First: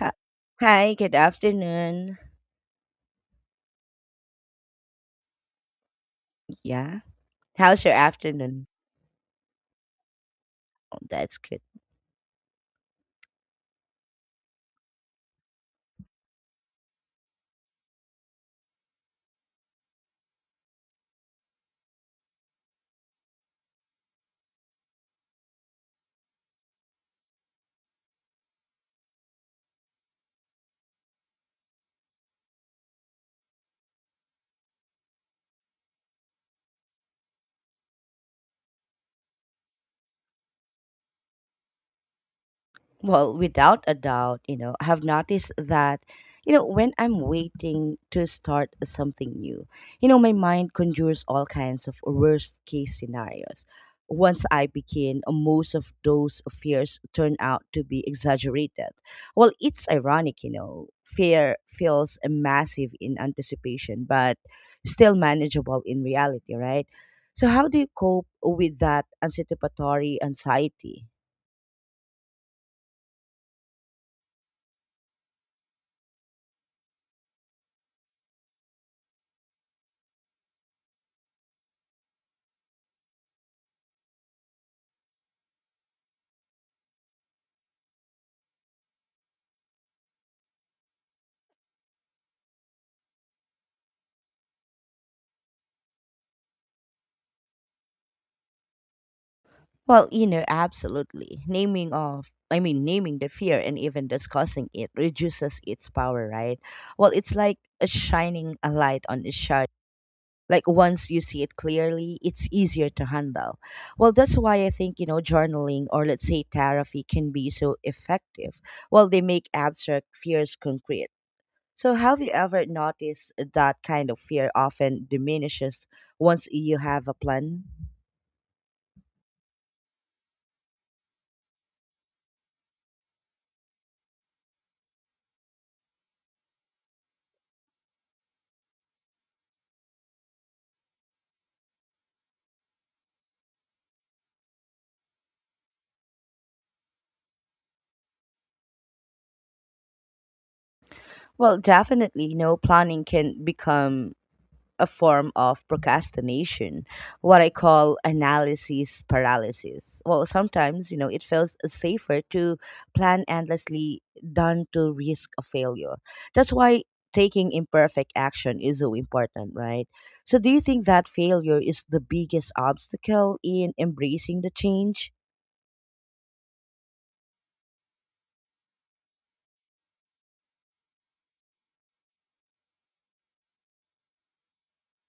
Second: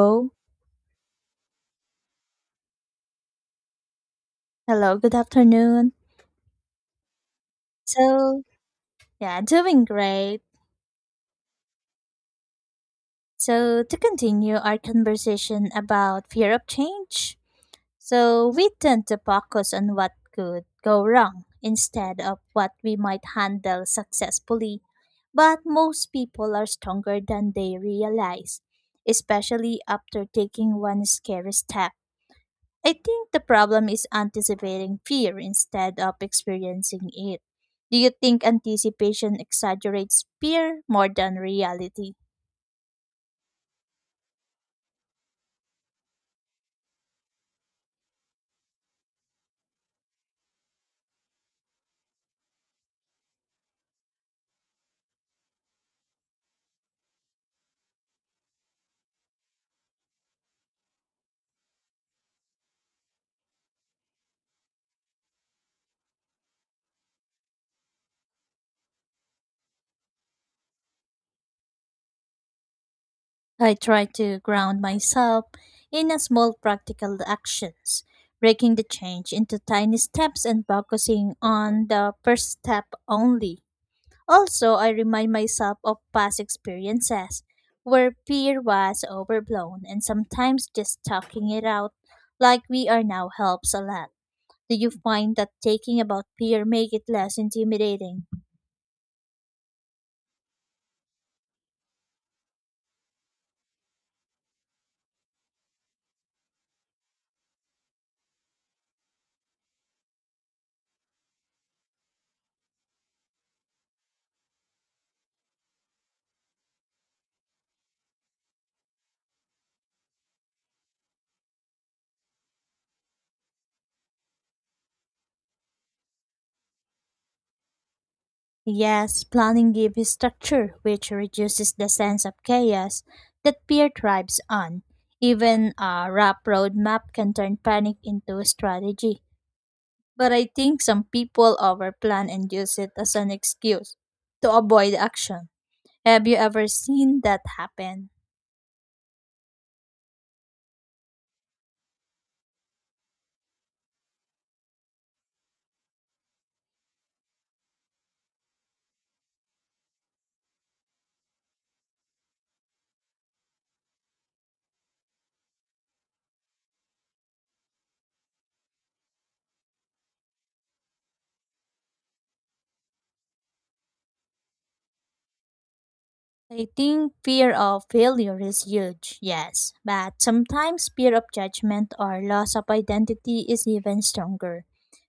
Hi hi, good afternoon. Hello, good afternoon. Yeah. How's your So, afternoon? yeah, doing great. Oh, that's good. So, to continue our conversation about fear of change, so we tend to focus on what could go wrong instead of what we might handle successfully. But most people are stronger than they realize, especially after taking one scary step. I think the problem is anticipating fear instead of experiencing it. Do you think anticipation exaggerates fear more than reality? Well, without a doubt, I have noticed that when I'm waiting to start something new, my mind conjures all kinds of worst case scenarios. Once I begin, most of those fears turn out to be exaggerated. Well, it's ironic, fear feels massive in anticipation but still manageable in reality, right? So how do you cope with that anticipatory anxiety? I try to ground myself in a small practical actions, breaking the change into tiny steps and focusing on the first step only. Also, I remind myself of past experiences where fear was overblown and sometimes just talking it out like we are now helps a lot. Do you find that taking about fear make it less intimidating? Well, absolutely. Naming of I mean Naming the fear and even discussing it reduces its power, right? Well, it's like a shining a light on a shadow. Like once you see it clearly, it's easier to handle. Well, that's why I think, journaling or let's say therapy can be so effective. Well, they make abstract fears concrete. So have you ever noticed that kind of fear often diminishes once you have a plan? Yes, planning gives structure, which reduces the sense of chaos that fear thrives on. Even a rough roadmap can turn panic into a strategy. But I think some people overplan and use it as an excuse to avoid action. Have you ever seen that happen? Well, definitely no planning can become a form of procrastination, what I call analysis paralysis. Well, sometimes, it feels safer to plan endlessly than to risk a failure. That's why taking imperfect action is so important, right? So, do you think that failure is the biggest obstacle in embracing the change? I think fear of failure is huge, yes, but sometimes fear of judgment or loss of identity is even stronger.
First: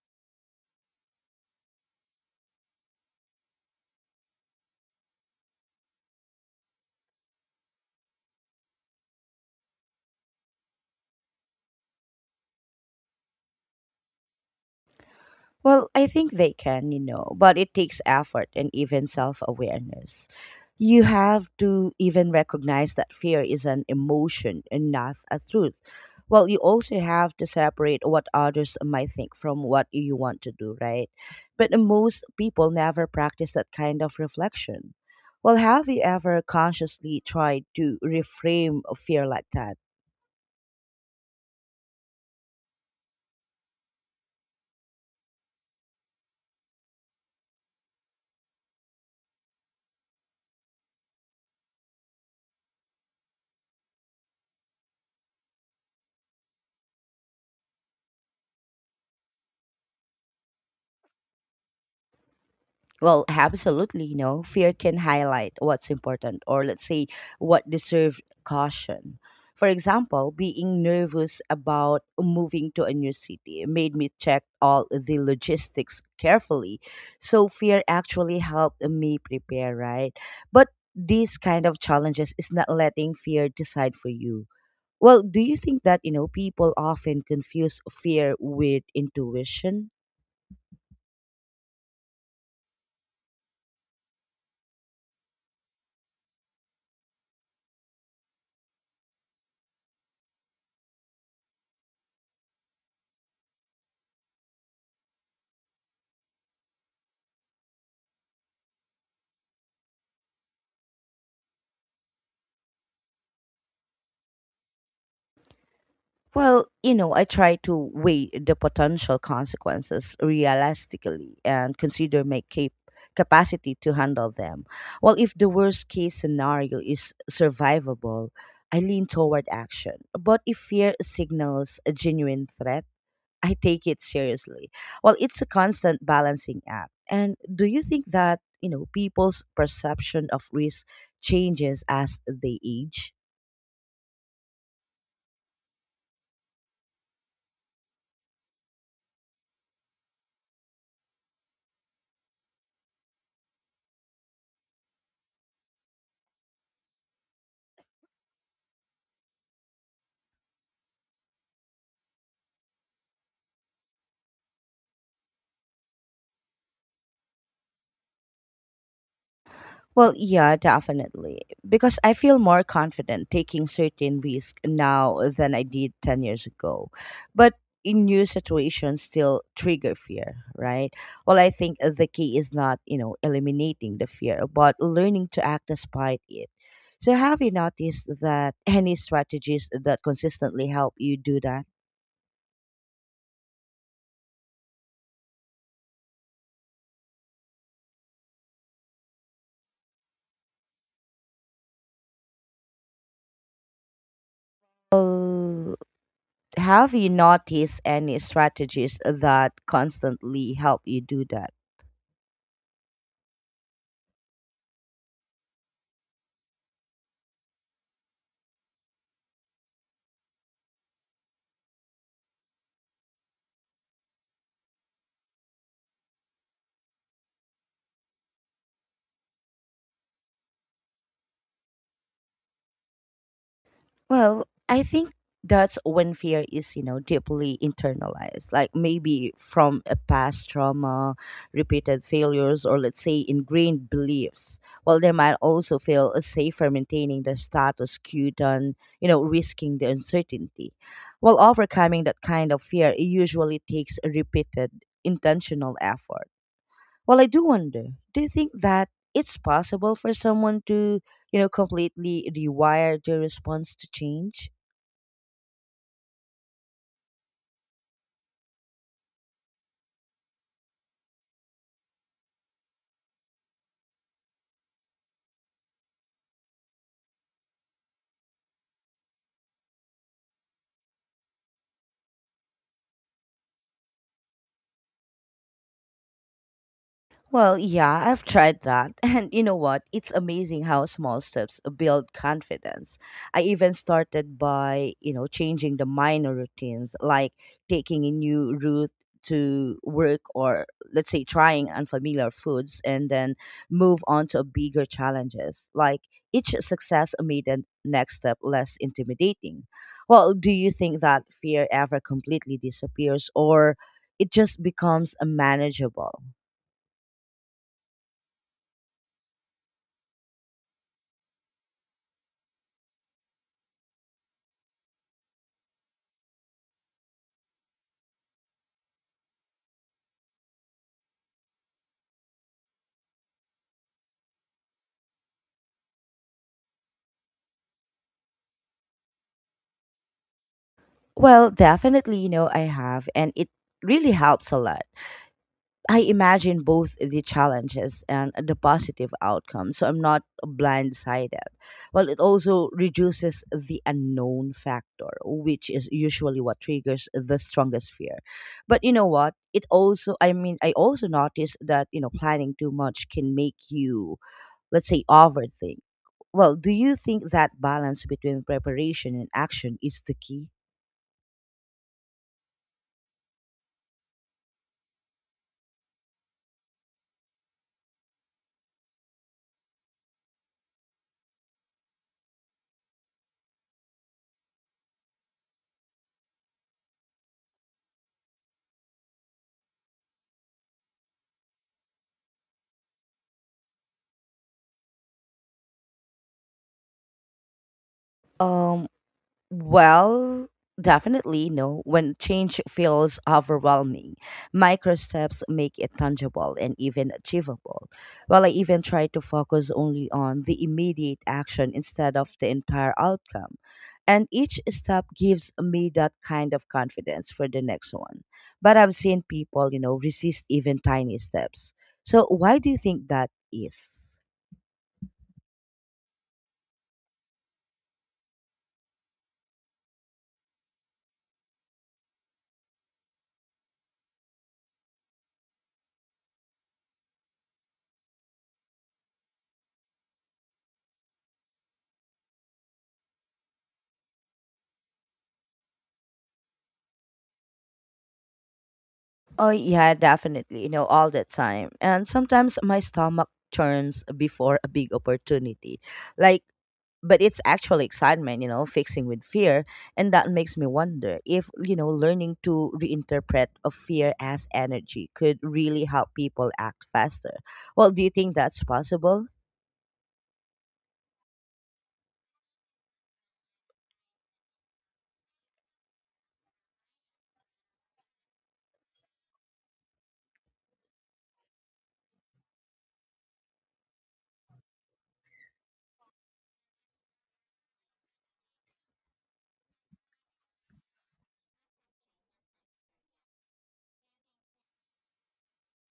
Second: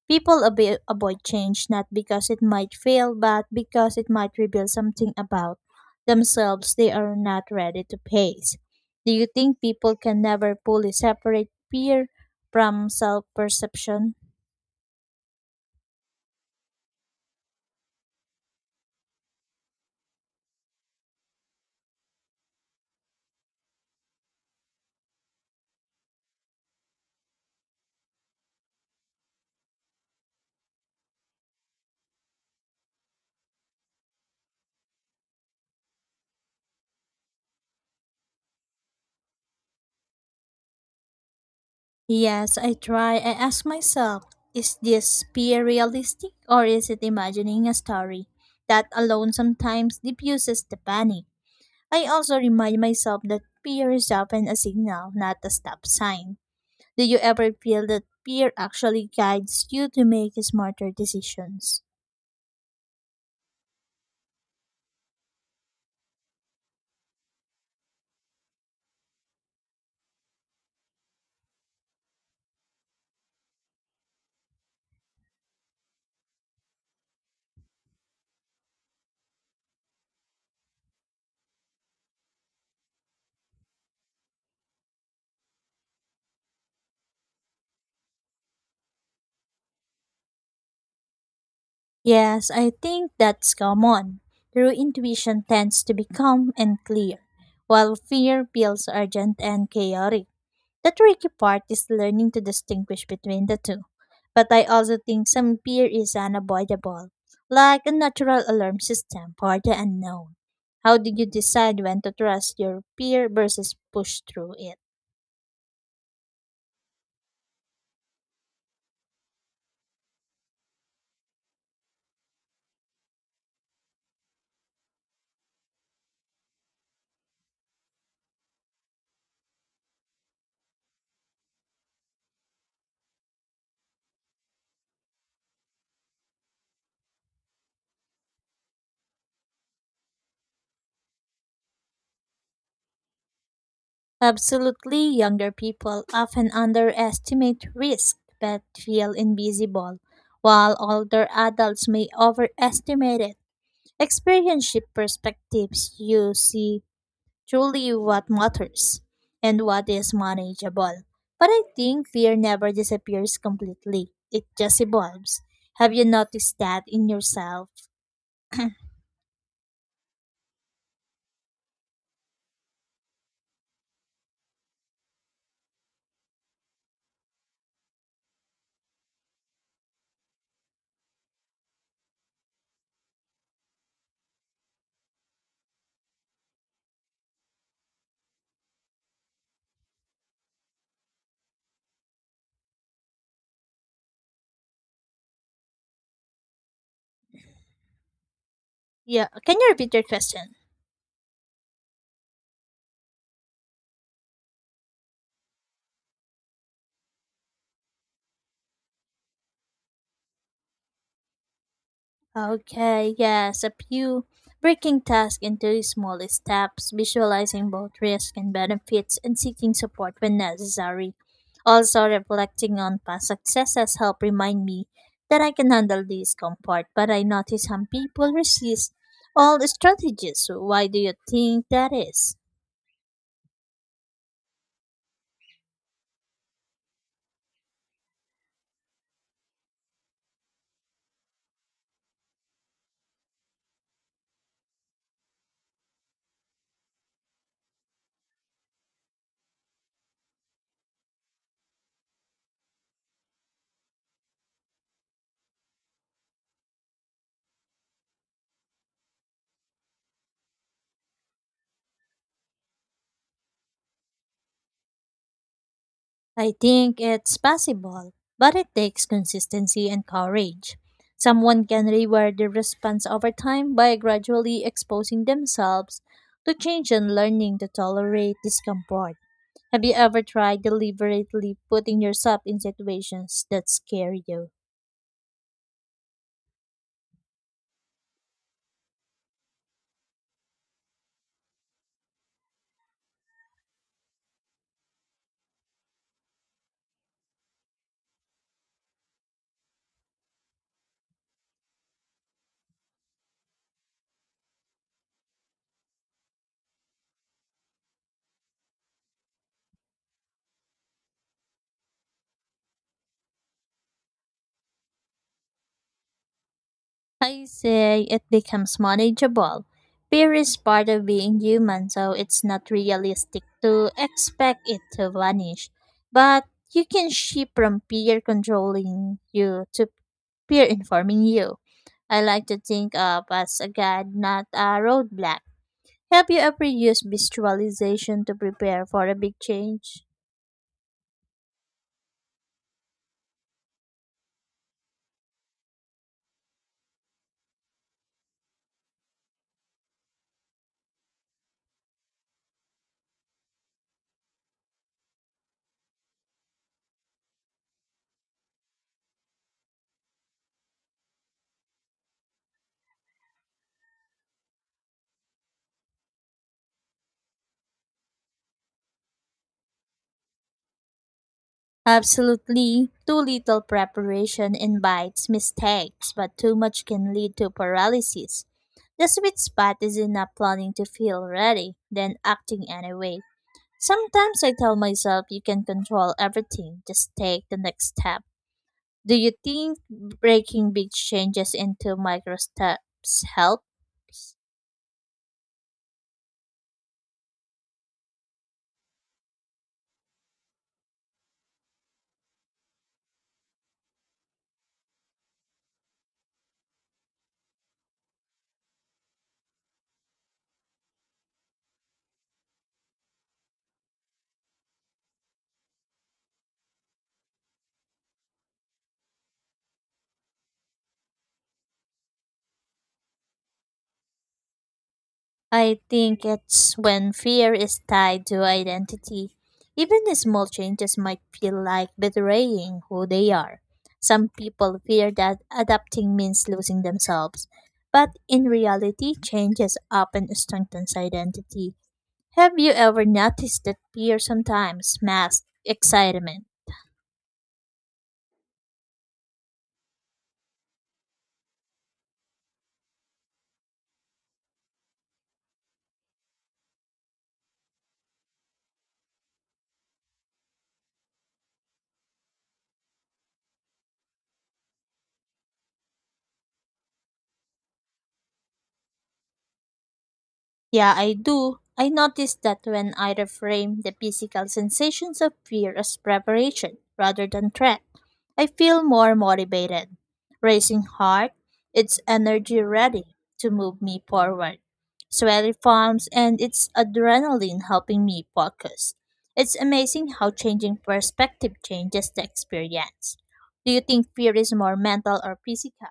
People avoid change not because it might fail, but because it might reveal something about themselves they are not ready to face. Do you think people can never fully separate fear from self perception? Well, I think they can, but it takes effort and even self awareness. You have to even recognize that fear is an emotion and not a truth. Well, you also have to separate what others might think from what you want to do, right? But most people never practice that kind of reflection. Well, have you ever consciously tried to reframe a fear like that? Yes, I try. I ask myself, is this peer realistic or is it imagining a story? That alone sometimes diffuses the panic. I also remind myself that peer is often a signal, not a stop sign. Do you ever feel that peer actually guides you to make smarter decisions? Well, absolutely, fear can highlight what's important, or let's say what deserves caution. For example, being nervous about moving to a new city made me check all the logistics carefully. So fear actually helped me prepare, right? But these kind of challenges is not letting fear decide for you. Well, do you think that, people often confuse fear with intuition? Yes, I think that's common. True intuition tends to be calm and clear, while fear feels urgent and chaotic. The tricky part is learning to distinguish between the two. But I also think some fear is unavoidable, like a natural alarm system for the unknown. How do you decide when to trust your fear versus push through it? Well, I try to weigh the potential consequences realistically and consider my capacity to handle them. Well, if the worst case scenario is survivable, I lean toward action. But if fear signals a genuine threat, I take it seriously. Well, it's a constant balancing act. And do you think that, people's perception of risk changes as they age? Absolutely, younger people often underestimate risk but feel invisible, while older adults may overestimate it. Experience shift perspectives you see truly what matters and what is manageable. But I think fear never disappears completely, it just evolves. Have you noticed that in yourself? Well, yeah, definitely. Because I feel more confident taking certain risk now than I did 10 years ago. But in new situations still trigger fear, right? Well, I think the key is not, eliminating the fear, but learning to act despite it. So have you noticed that any strategies that consistently help you do that? Yeah, can you repeat your question? Well, have you noticed any strategies that constantly help you do that? Okay, yes, a few breaking tasks into small steps, visualizing both risks and benefits, and seeking support when necessary. Also, reflecting on past successes help remind me that I can handle discomfort, but I notice some people resist all strategies. So why do you think that is? Well, I think that's when fear is, deeply internalized, like maybe from a past trauma, repeated failures, or let's say ingrained beliefs. While they might also feel safer maintaining the status quo than, risking the uncertainty. While overcoming that kind of fear, it usually takes a repeated intentional effort. Well, I do wonder, do you think that it's possible for someone to, completely rewire their response to change? I think it's possible, but it takes consistency and courage. Someone can reward their response over time by gradually exposing themselves to change and learning to tolerate discomfort. Have you ever tried deliberately putting yourself in situations that scare you? Well, yeah, I've tried that. And you know what? It's amazing how small steps build confidence. I even started by, changing the minor routines, like taking a new route to work or let's say trying unfamiliar foods and then move on to bigger challenges. Like each success made the next step less intimidating. Well, do you think that fear ever completely disappears or it just becomes unmanageable? I say it becomes manageable. Fear is part of being human, so it's not realistic to expect it to vanish. But you can shift from fear controlling you to fear informing you. I like to think of as a guide, not a roadblock. Have you ever used visualization to prepare for a big change? Well, definitely, I have, and it really helps a lot. I imagine both the challenges and the positive outcomes, so I'm not blindsided. Well, it also reduces the unknown factor, which is usually what triggers the strongest fear. But you know what? It also, I mean, I also noticed that, planning too much can make you, let's say, overthink. Well, do you think that balance between preparation and action is the key? Absolutely. Too little preparation invites mistakes, but too much can lead to paralysis. The sweet spot is in not planning to feel ready, then acting anyway. Sometimes I tell myself you can control everything, just take the next step. Do you think breaking big changes into micro steps helps? Um. Well, definitely no. When change feels overwhelming, micro steps make it tangible and even achievable. Well, I even try to focus only on the immediate action instead of the entire outcome. And each step gives me that kind of confidence for the next one. But I've seen people, resist even tiny steps. So, why do you think that is? I think it's when fear is tied to identity. Even the small changes might feel like betraying who they are. Some people fear that adapting means losing themselves, but in reality, changes often strengthens identity. Have you ever noticed that fear sometimes masks excitement? Oh yeah, definitely. You know, all the time. And sometimes my stomach turns before a big opportunity. Like, but it's actual excitement, fixing with fear. And that makes me wonder if, learning to reinterpret a fear as energy could really help people act faster. Well, do you think that's possible? Yeah, I do. I notice that when I reframe the physical sensations of fear as preparation rather than threat, I feel more motivated. Racing heart, its energy ready to move me forward. Sweaty palms and its adrenaline helping me focus. It's amazing how changing perspective changes the experience. Do you think fear is more mental or physical?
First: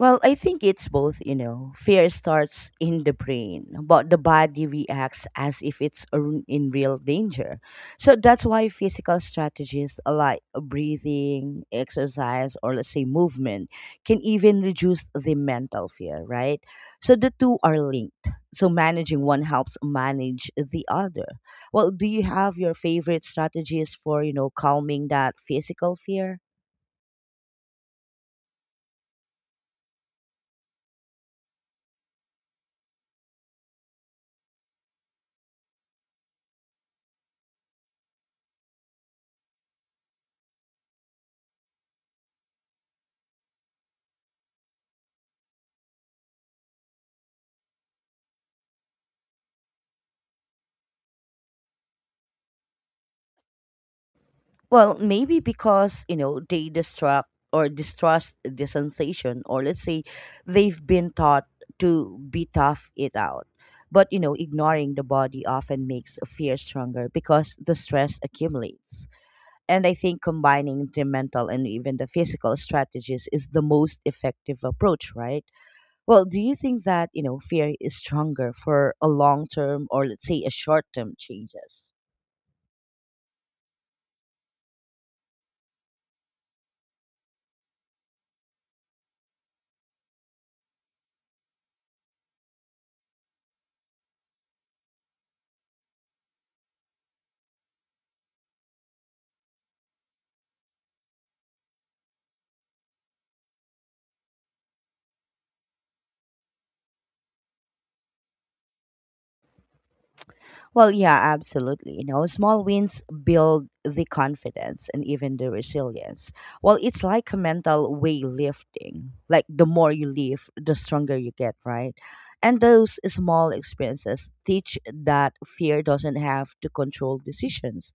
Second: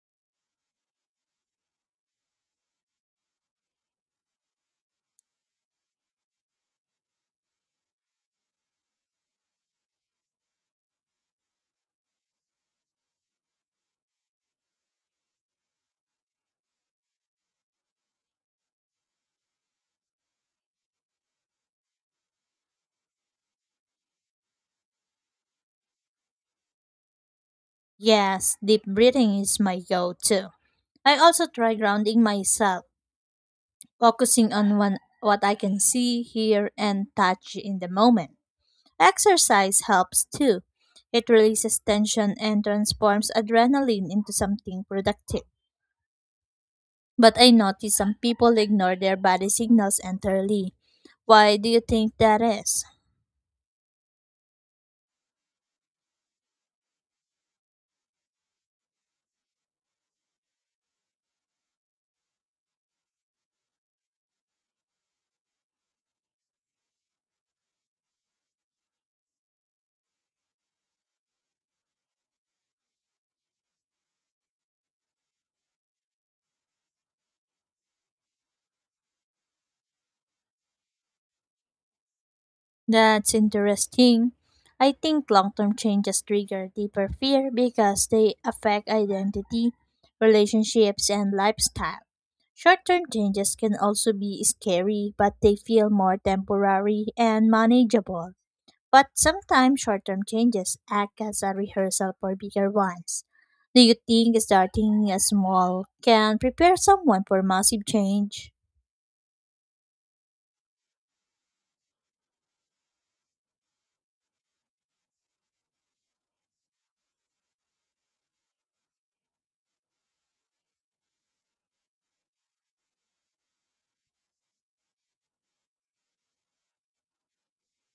Well, I think it's both, Fear starts in the brain, but the body reacts as if it's a in real danger. So that's why physical strategies like breathing, exercise, or let's say movement can even reduce the mental fear, right? So the two are linked. So managing one helps manage the other. Well, do you have your favorite strategies for, calming that physical fear? Yes, deep breathing is my go to. I also try grounding myself, focusing on one, what I can see, hear, and touch in the moment. Exercise helps too. It releases tension and transforms adrenaline into something productive. But I notice some people ignore their body signals entirely. Why do you think that is? Well, maybe because, they distract or distrust the sensation, or let's say they've been taught to be tough it out. But, ignoring the body often makes fear stronger because the stress accumulates. And I think combining the mental and even the physical strategies is the most effective approach, right? Well, do you think that, fear is stronger for a long term or let's say a short term changes? That's interesting. I think long term changes trigger deeper fear because they affect identity, relationships, and lifestyle. Short term changes can also be scary, but they feel more temporary and manageable. But sometimes short term changes act as a rehearsal for bigger ones. Do you think starting small can prepare someone for massive change? Well, yeah, absolutely. Small wins build the confidence and even the resilience. Well, it's like a mental weightlifting. Like the more you lift, the stronger you get, right? And those small experiences teach that fear doesn't have to control decisions.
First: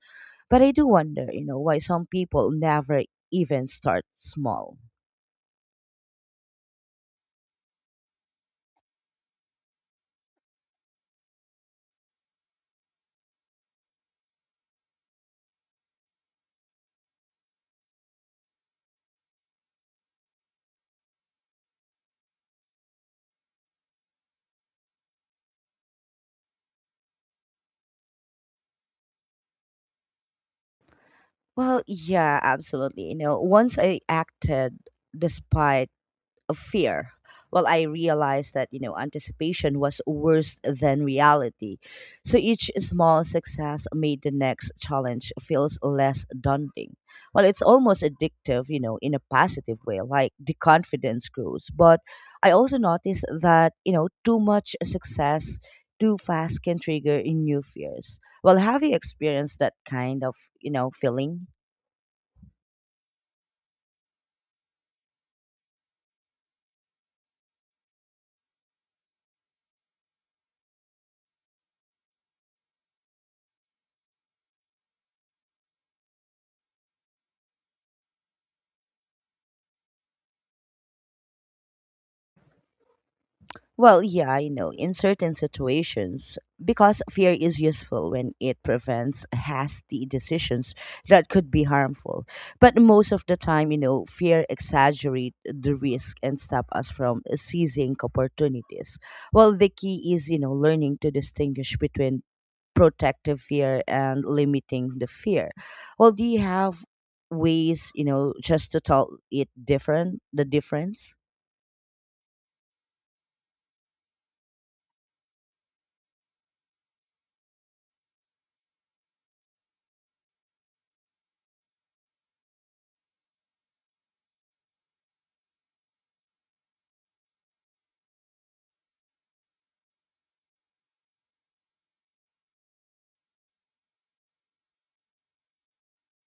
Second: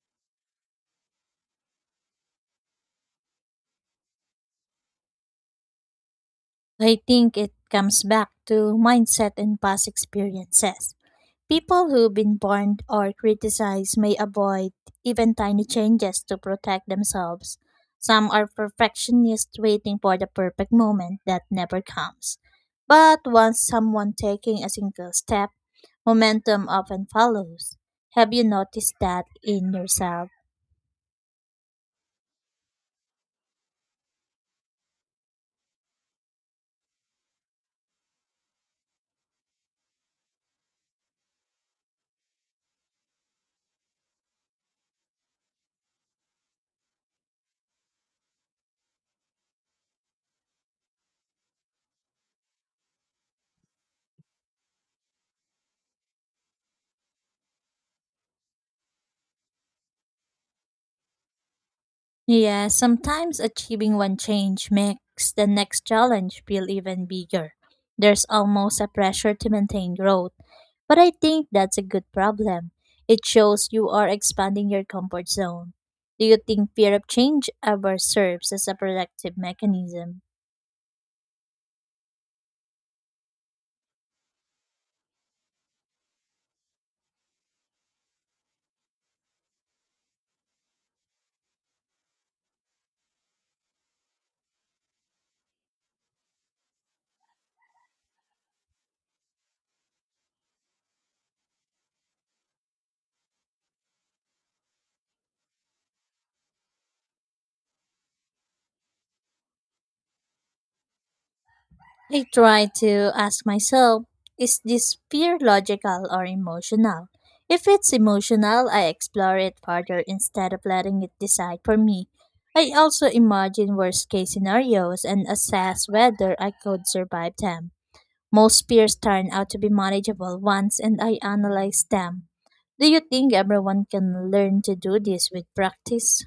But I do wonder, why some people never even start small. I think it comes back to mindset and past experiences. People who've been burned or criticized may avoid even tiny changes to protect themselves. Some are perfectionists waiting for the perfect moment that never comes. But once someone taking a single step, momentum often follows. Have you noticed that in yourself? Well, yeah, absolutely. Once I acted despite of fear. Well, I realized that, anticipation was worse than reality. So each small success made the next challenge feels less daunting. Well, it's almost addictive, in a positive way, like the confidence grows. But I also noticed that, too much success too fast can trigger in new fears. Well, have you experienced that kind of, feeling? Yeah, sometimes achieving one change makes the next challenge feel even bigger. There's almost a pressure to maintain growth. But I think that's a good problem. It shows you are expanding your comfort zone. Do you think fear of change ever serves as a productive mechanism? Well, yeah, I know, in certain situations, because fear is useful when it prevents hasty decisions that could be harmful. But most of the time, fear exaggerates the risk and stop us from seizing opportunities. Well, the key is, learning to distinguish between protective fear and limiting the fear. Well, do you have ways, just to tell it different, the difference? I try to ask myself, is this fear logical or emotional? If it's emotional, I explore it further instead of letting it decide for me. I also imagine worst case scenarios and assess whether I could survive them. Most fears turn out to be manageable ones and I analyze them. Do you think everyone can learn to do this with practice?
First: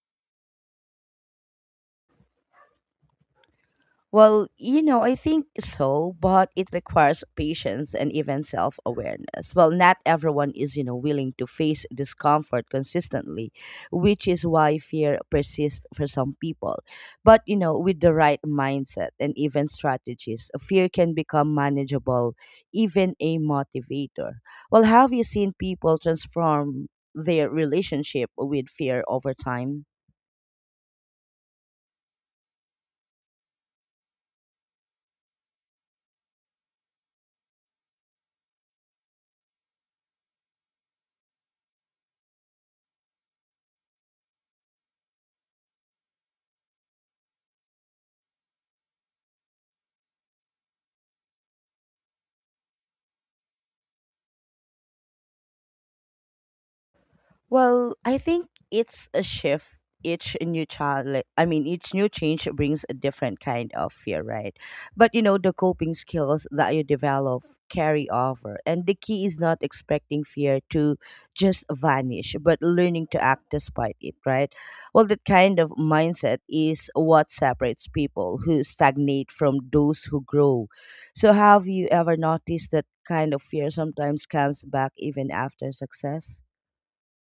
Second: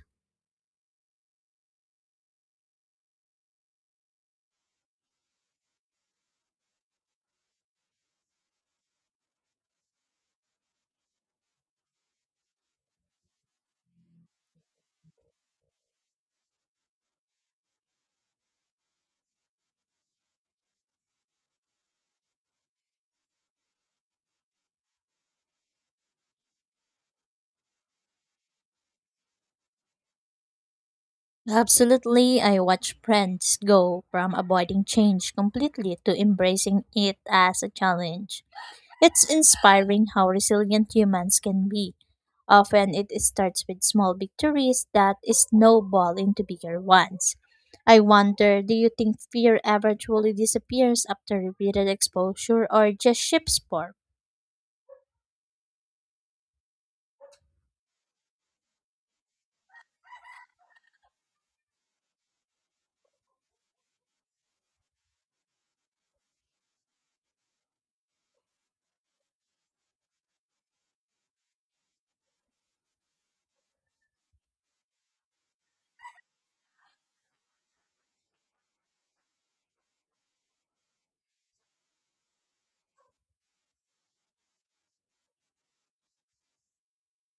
Well, I think so, but it requires patience and even self awareness. Well, not everyone is, willing to face discomfort consistently, which is why fear persists for some people. But, with the right mindset and even strategies, fear can become manageable, even a motivator. Well, have you seen people transform their relationship with fear over time? Absolutely, I watch friends go from avoiding change completely to embracing it as a challenge. It's inspiring how resilient humans can be. Often it starts with small victories that snowball into bigger ones. I wonder, do you think fear ever truly disappears after repeated exposure or just shifts form? Well, I think it's a shift. Each new child, like, I mean, Each new change brings a different kind of fear, right? But you know the coping skills that you develop carry over. And the key is not expecting fear to just vanish, but learning to act despite it, right? Well, that kind of mindset is what separates people who stagnate from those who grow. So, have you ever noticed that kind of fear sometimes comes back even after success?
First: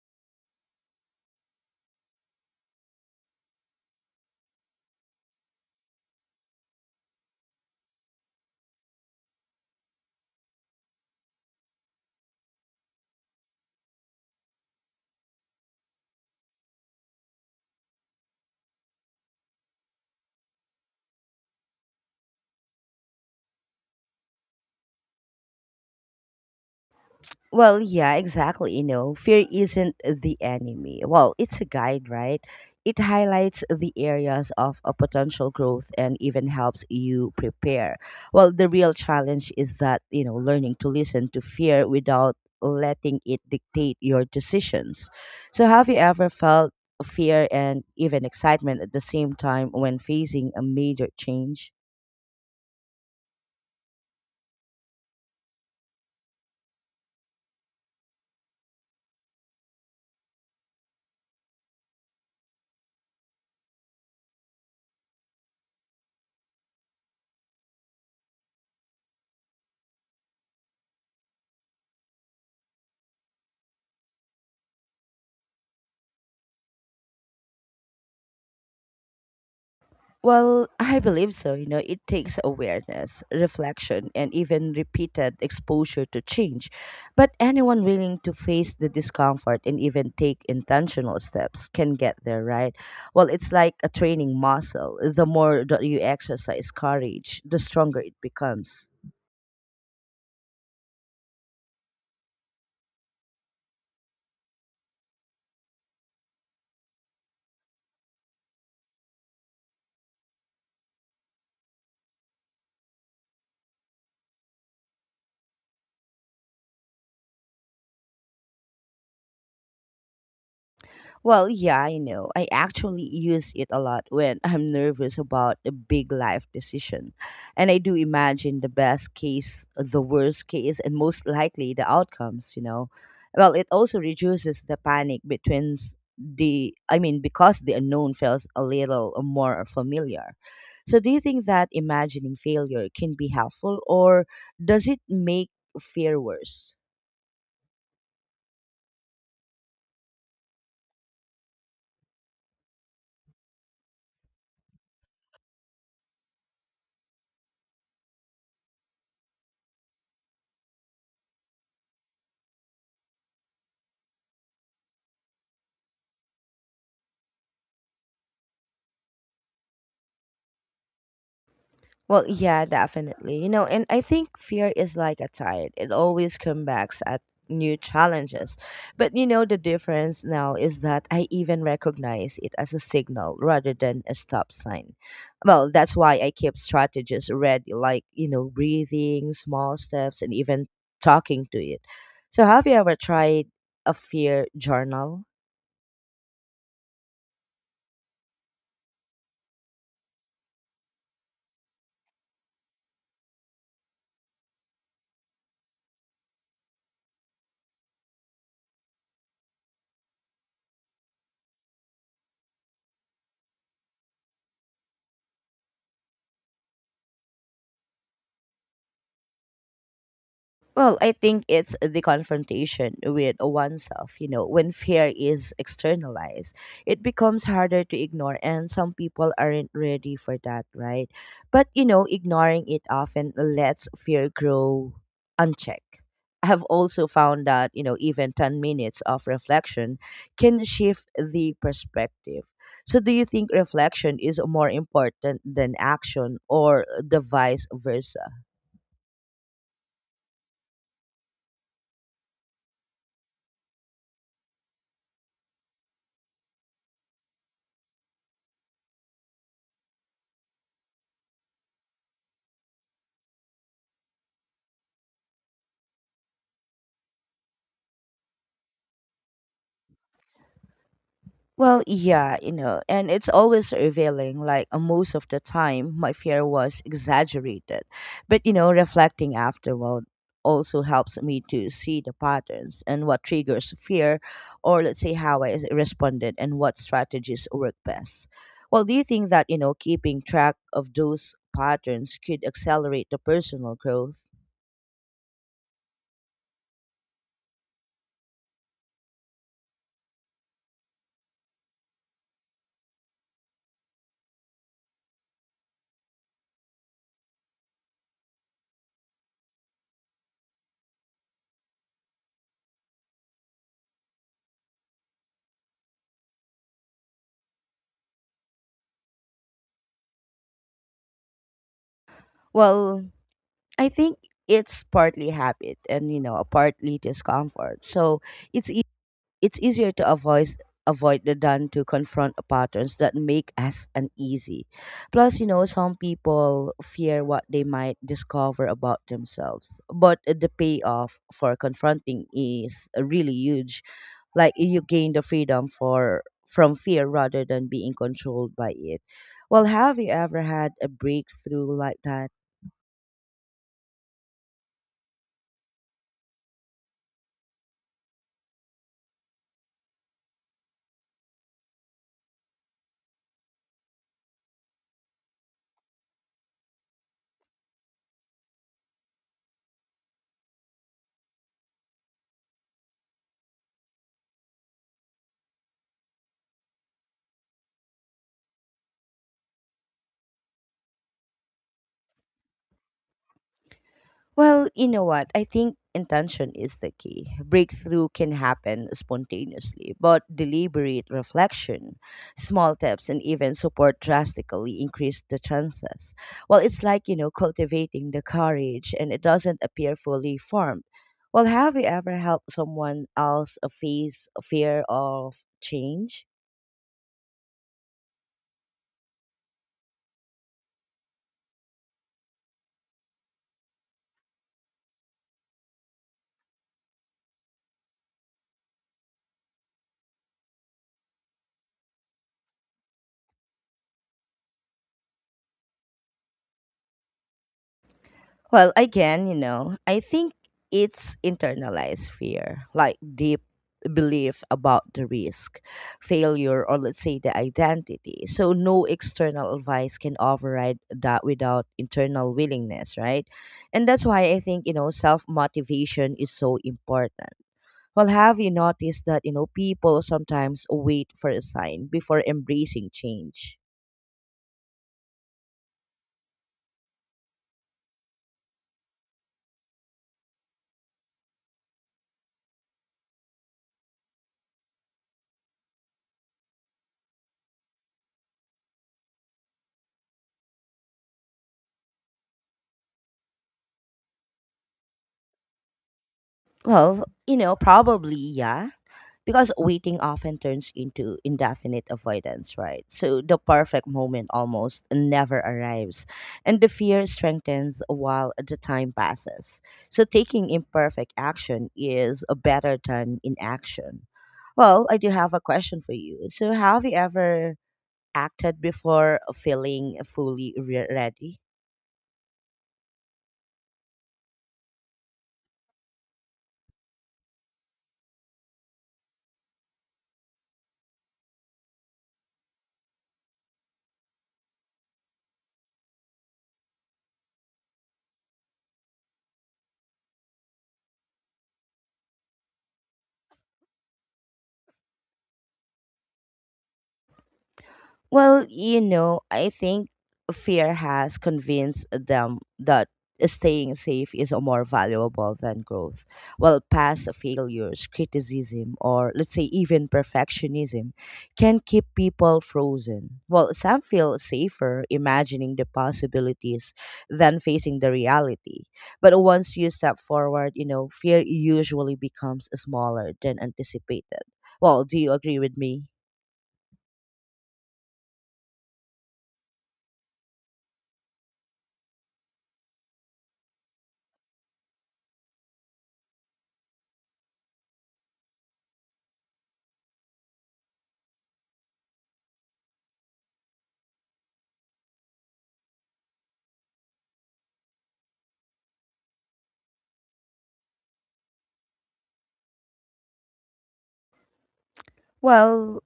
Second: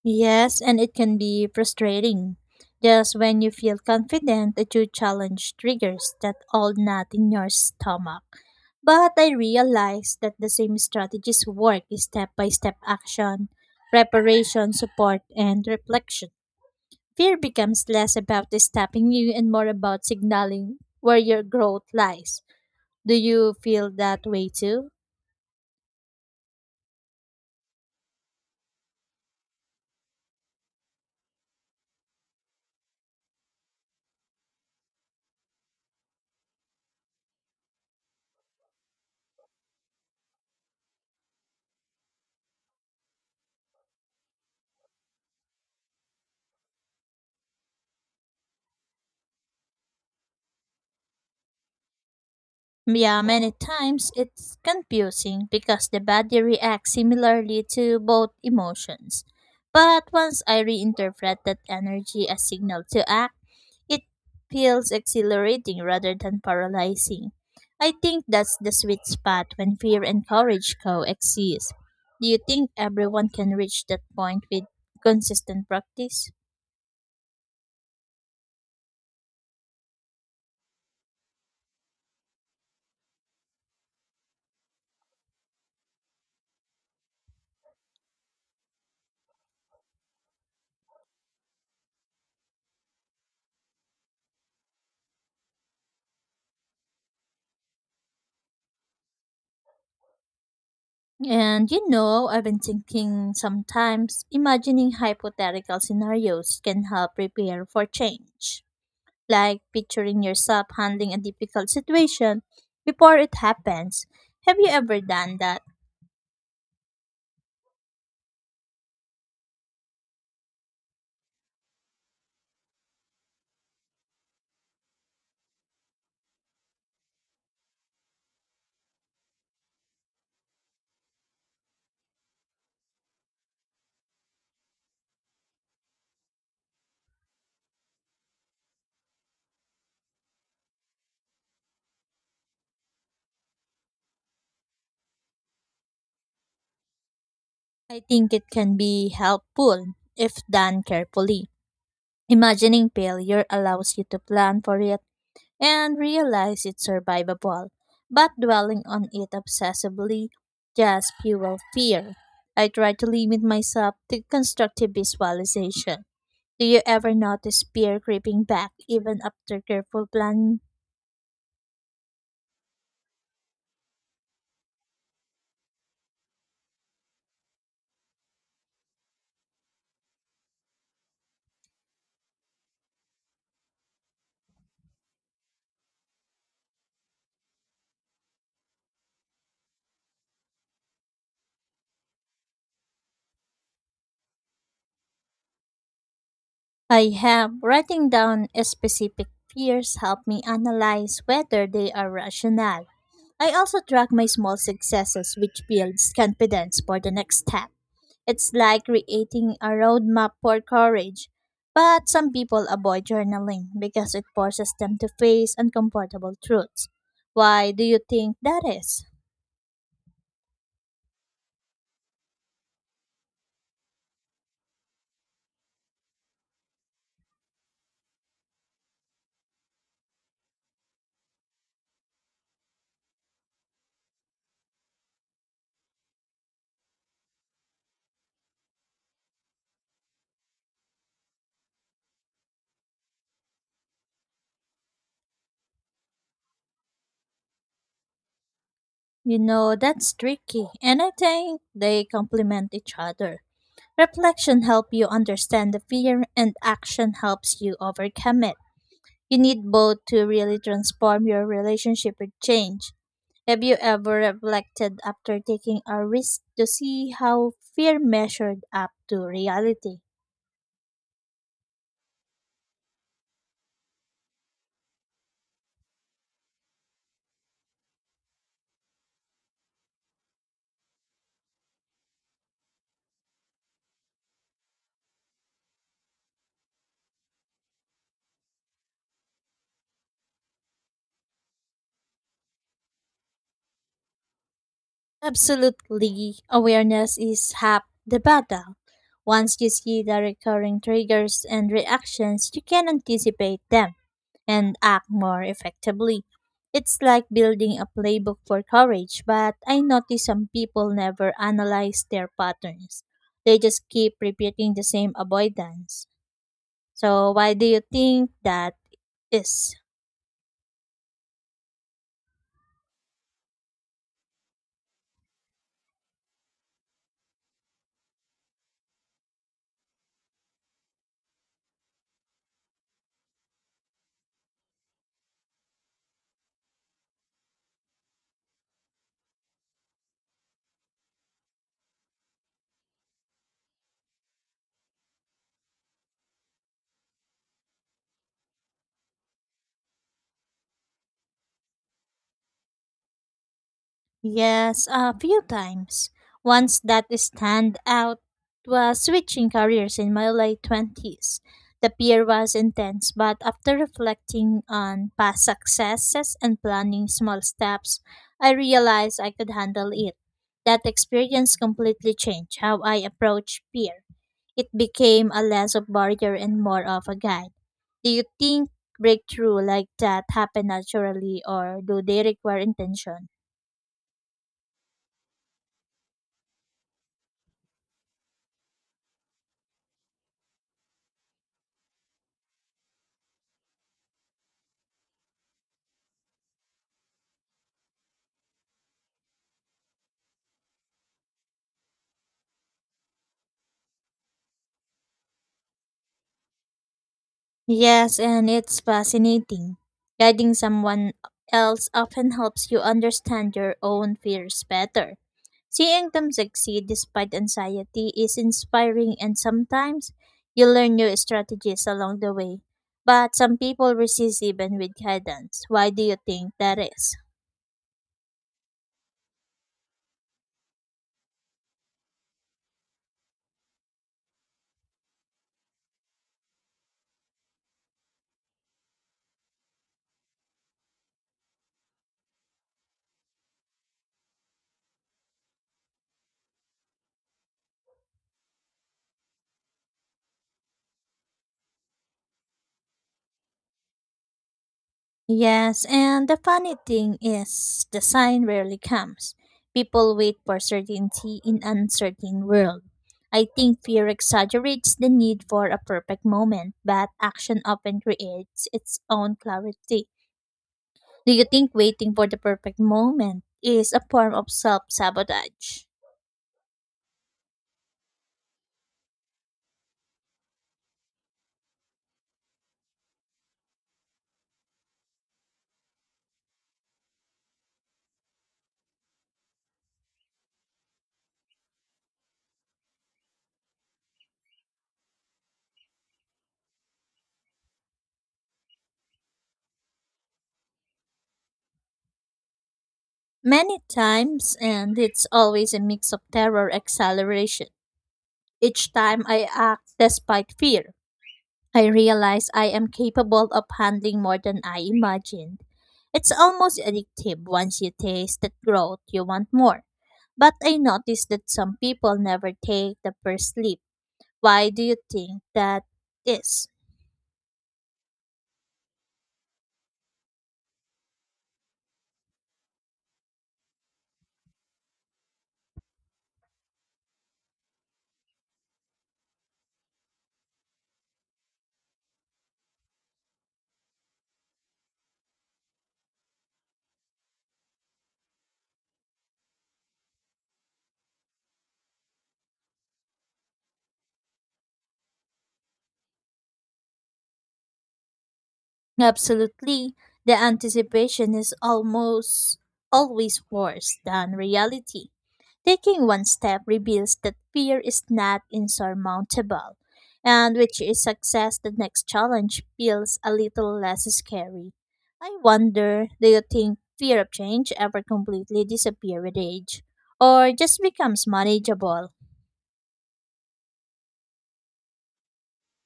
Yes, and it can be frustrating. Just when you feel confident that you challenge triggers that old knot in your stomach. But I realized that the same strategies work is step by step action, preparation, support, and reflection. Fear becomes less about stopping you and more about signaling where your growth lies. Do you feel that way too? Well, yeah, exactly. Fear isn't the enemy. Well, it's a guide, right? It highlights the areas of a potential growth and even helps you prepare. Well, the real challenge is that, learning to listen to fear without letting it dictate your decisions. So, have you ever felt fear and even excitement at the same time when facing a major change? Yeah, many times it's confusing because the body reacts similarly to both emotions. But once I reinterpret that energy as signal to act, it feels exhilarating rather than paralyzing. I think that's the sweet spot when fear and courage coexist. Do you think everyone can reach that point with consistent practice? Well, I believe so. It takes awareness, reflection, and even repeated exposure to change. But anyone willing to face the discomfort and even take intentional steps can get there, right? Well, it's like a training muscle. The more that you exercise courage, the stronger it becomes. And you know, I've been thinking sometimes imagining hypothetical scenarios can help prepare for change. Like picturing yourself handling a difficult situation before it happens. Have you ever done that? Well, yeah, I know. I actually use it a lot when I'm nervous about a big life decision. And I do imagine the best case, the worst case, and most likely the outcomes, Well, it also reduces the panic between s- the, I mean, because the unknown feels a little more familiar. So, do you think that imagining failure can be helpful or does it make fear worse? I think it can be helpful if done carefully. Imagining failure allows you to plan for it and realize it's survivable, but dwelling on it obsessively just fuels fear. I try to limit myself to constructive visualization. Do you ever notice fear creeping back even after careful planning? Well, yeah, definitely. And I think fear is like a tide. It always comes back at new challenges. But you know, the difference now is that I even recognize it as a signal rather than a stop sign. Well, that's why I keep strategies ready, like, you know, breathing, small steps, and even talking to it. So, have you ever tried a fear journal? I have. Writing down specific fears help me analyze whether they are rational. I also track my small successes, which builds confidence for the next step. It's like creating a roadmap for courage. But some people avoid journaling because it forces them to face uncomfortable truths. Why do you think that is? Well, I think it's the confrontation with oneself. You know, when fear is externalized, it becomes harder to ignore, and some people aren't ready for that, right? But, you know, ignoring it often lets fear grow unchecked. I have also found that, you know, even 10 minutes of reflection can shift the perspective. So, do you think reflection is more important than action or the vice versa? You know, that's tricky, and I think they complement each other. Reflection helps you understand the fear, and action helps you overcome it. You need both to really transform your relationship with change. Have you ever reflected after taking a risk to see how fear measured up to reality? Well, yeah, you know, and it's always revealing, like, most of the time, my fear was exaggerated. But, you know, reflecting afterward also helps me to see the patterns and what triggers fear, or let's say how I responded and what strategies work best. Well, do you think that, you know, keeping track of those patterns could accelerate the personal growth? Absolutely. Awareness is half the battle. Once you see the recurring triggers and reactions, you can anticipate them and act more effectively. It's like building a playbook for courage, but I notice some people never analyze their patterns. They just keep repeating the same avoidance. So, why do you think that is? Well, I think it's partly habit and you know partly discomfort. So it's e- it's easier to avoid avoid the than to confront the patterns that make us uneasy. Plus, you know, some people fear what they might discover about themselves, but the payoff for confronting is really huge. Like you gain the freedom for from fear rather than being controlled by it. Well, have you ever had a breakthrough like that? Yes, a few times. Once that stand out was switching careers in my late twenties. The fear was intense, but after reflecting on past successes and planning small steps, I realized I could handle it. That experience completely changed how I approach fear. It became a less of barrier and more of a guide. Do you think breakthrough like that happen naturally or do they require intention? Well, you know what? I think intention is the key. Breakthrough can happen spontaneously, but deliberate reflection, small tips, and even support drastically increase the chances. Well, it's like, you know, cultivating the courage and it doesn't appear fully formed. Well, have you ever helped someone else face fear of change? Yes, and it's fascinating. Guiding someone else often helps you understand your own fears better. Seeing them succeed despite anxiety is inspiring, and sometimes you learn new strategies along the way. But some people resist even with guidance. Why do you think that is? Well, again, you know, I think it's internalized fear, like deep belief about the risk, failure, or let's say the identity. So, no external advice can override that without internal willingness, right? And that's why I think, you know, self motivation is so important. Well, have you noticed that, you know, people sometimes wait for a sign before embracing change? Yes, and the funny thing is, the sign rarely comes. People wait for certainty in uncertain world. I think fear exaggerates the need for a perfect moment, but action often creates its own clarity. Do you think waiting for the perfect moment is a form of self-sabotage? Well, you know, probably, yeah. Because waiting often turns into indefinite avoidance, right? So the perfect moment almost never arrives. And the fear strengthens while the time passes. So taking imperfect action is better than inaction. Well, I do have a question for you. So, have you ever acted before feeling fully ready? Many times, and it's always a mix of terror acceleration. Each time I act despite fear. I realize I am capable of handling more than I imagined. It's almost addictive once you taste that growth, you want more. But I noticed that some people never take the first leap. Why do you think that is? Well, you know, I think fear has convinced them that staying safe is more valuable than growth. Well, past failures, criticism, or let's say even perfectionism can keep people frozen. Well, some feel safer imagining the possibilities than facing the reality. But once you step forward, you know, fear usually becomes smaller than anticipated. Well, do you agree with me? Absolutely. The anticipation is almost always worse than reality. Taking one step reveals that fear is not insurmountable, and which is success the next challenge feels a little less scary. I wonder, do you think fear of change ever completely disappear with age, or just becomes manageable? Well,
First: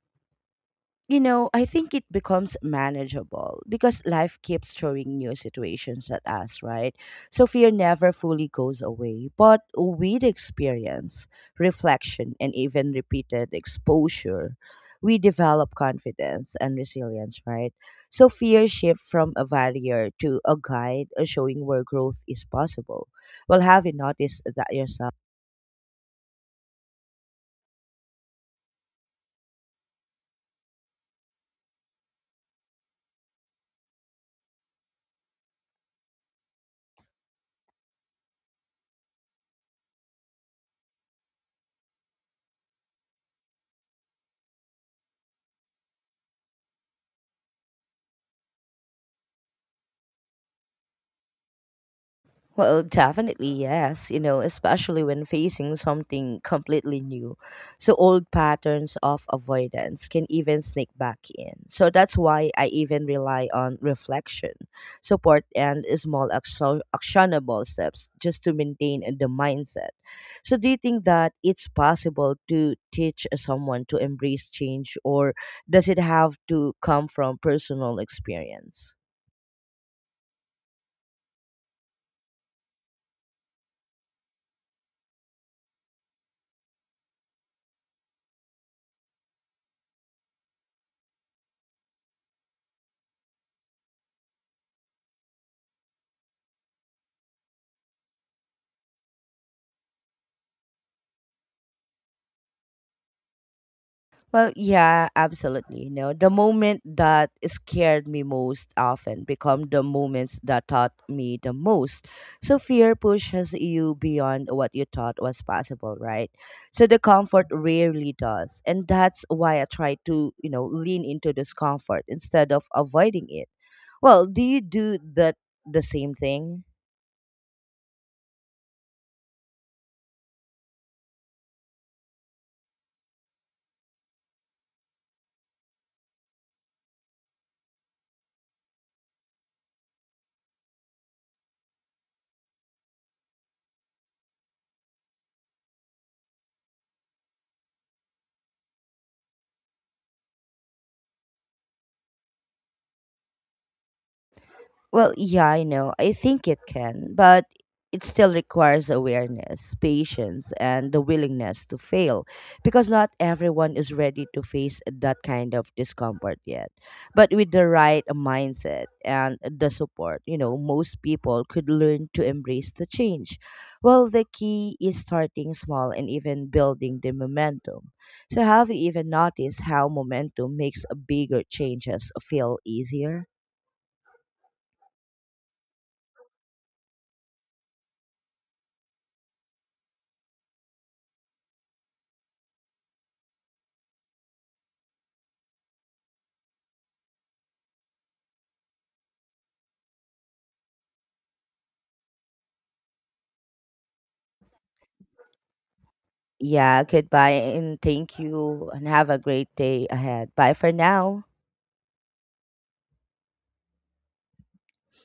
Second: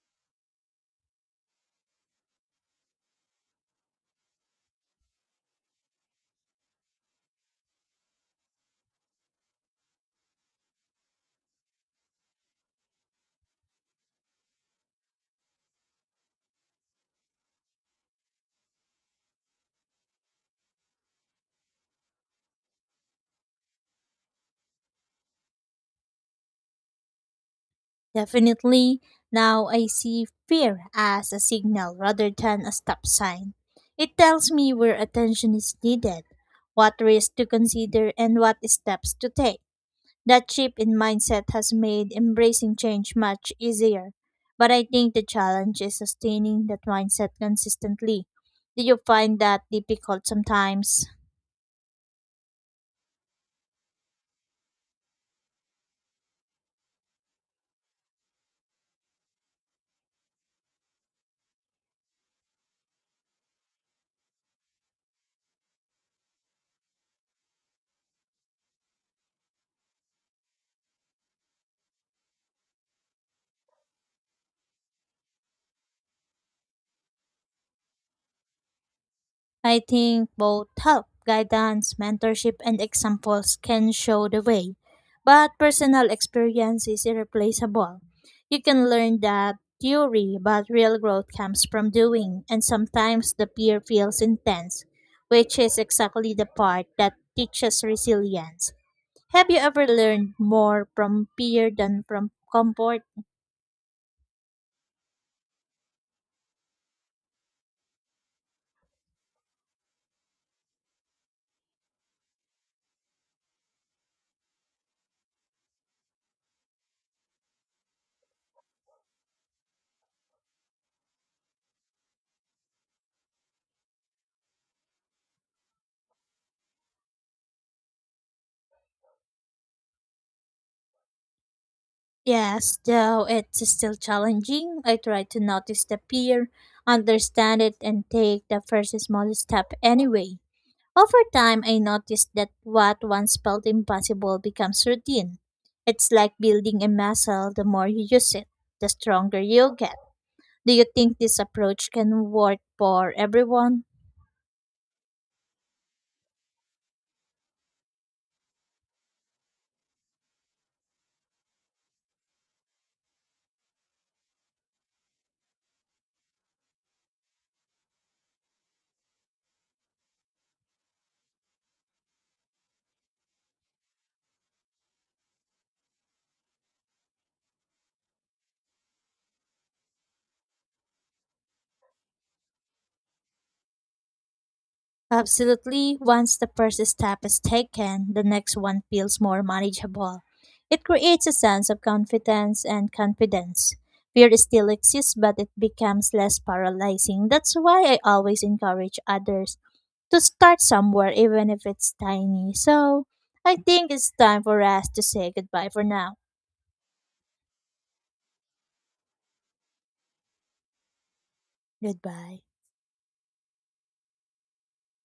you know, I think it becomes manageable because life keeps throwing new situations at us, right? So fear never fully goes away. But with experience, reflection, and even repeated exposure, we develop confidence and resilience, right? So fear shifts from a barrier to a guide, showing where growth is possible. Well, have you noticed that yourself? Definitely, now I see fear as a signal rather than a stop sign. It tells me where attention is needed, what risks to consider, and what steps to take. That shift in mindset has made embracing change much easier. But I think the challenge is sustaining that mindset consistently. Do you find that difficult sometimes? Well, definitely, yes, you know, especially when facing something completely new. So, old patterns of avoidance can even sneak back in. So, that's why I even rely on reflection, support, and small actionable steps just to maintain the mindset. So, do you think that it's possible to teach someone to embrace change or does it have to come from personal experience? I think both help, guidance, mentorship, and examples can show the way. But personal experience is irreplaceable. You can learn that theory, but real growth comes from doing, and sometimes the fear feels intense, which is exactly the part that teaches resilience. Have you ever learned more from fear than from comfort? Well, yeah, absolutely. You know, the moment that scared me most often become the moments that taught me the most. So fear pushes you beyond what you thought was possible, right? So the comfort rarely does. And that's why I try to, you know, lean into discomfort instead of avoiding it. Well, do you do that the same thing? Yes, though it's still challenging, I try to notice the fear, understand it, and take the first small step anyway. Over time, I noticed that what once felt impossible becomes routine. It's like building a muscle, the more you use it, the stronger you'll get. Do you think this approach can work for everyone? Well, yeah, I know. I think it can, but it still requires awareness, patience, and the willingness to fail because not everyone is ready to face that kind of discomfort yet. But with the right mindset and the support, you know, most people could learn to embrace the change. Well, the key is starting small and even building the momentum. So have you even noticed how momentum makes bigger changes feel easier? Absolutely. Once the first step is taken, the next one feels more manageable. It creates a sense of confidence and confidence. Fear still exists, but it becomes less paralyzing. That's why I always encourage others to start somewhere, even if it's tiny. So I think it's time for us to say goodbye for now. Yeah, goodbye and thank you and have a great day ahead. Bye for now. Goodbye.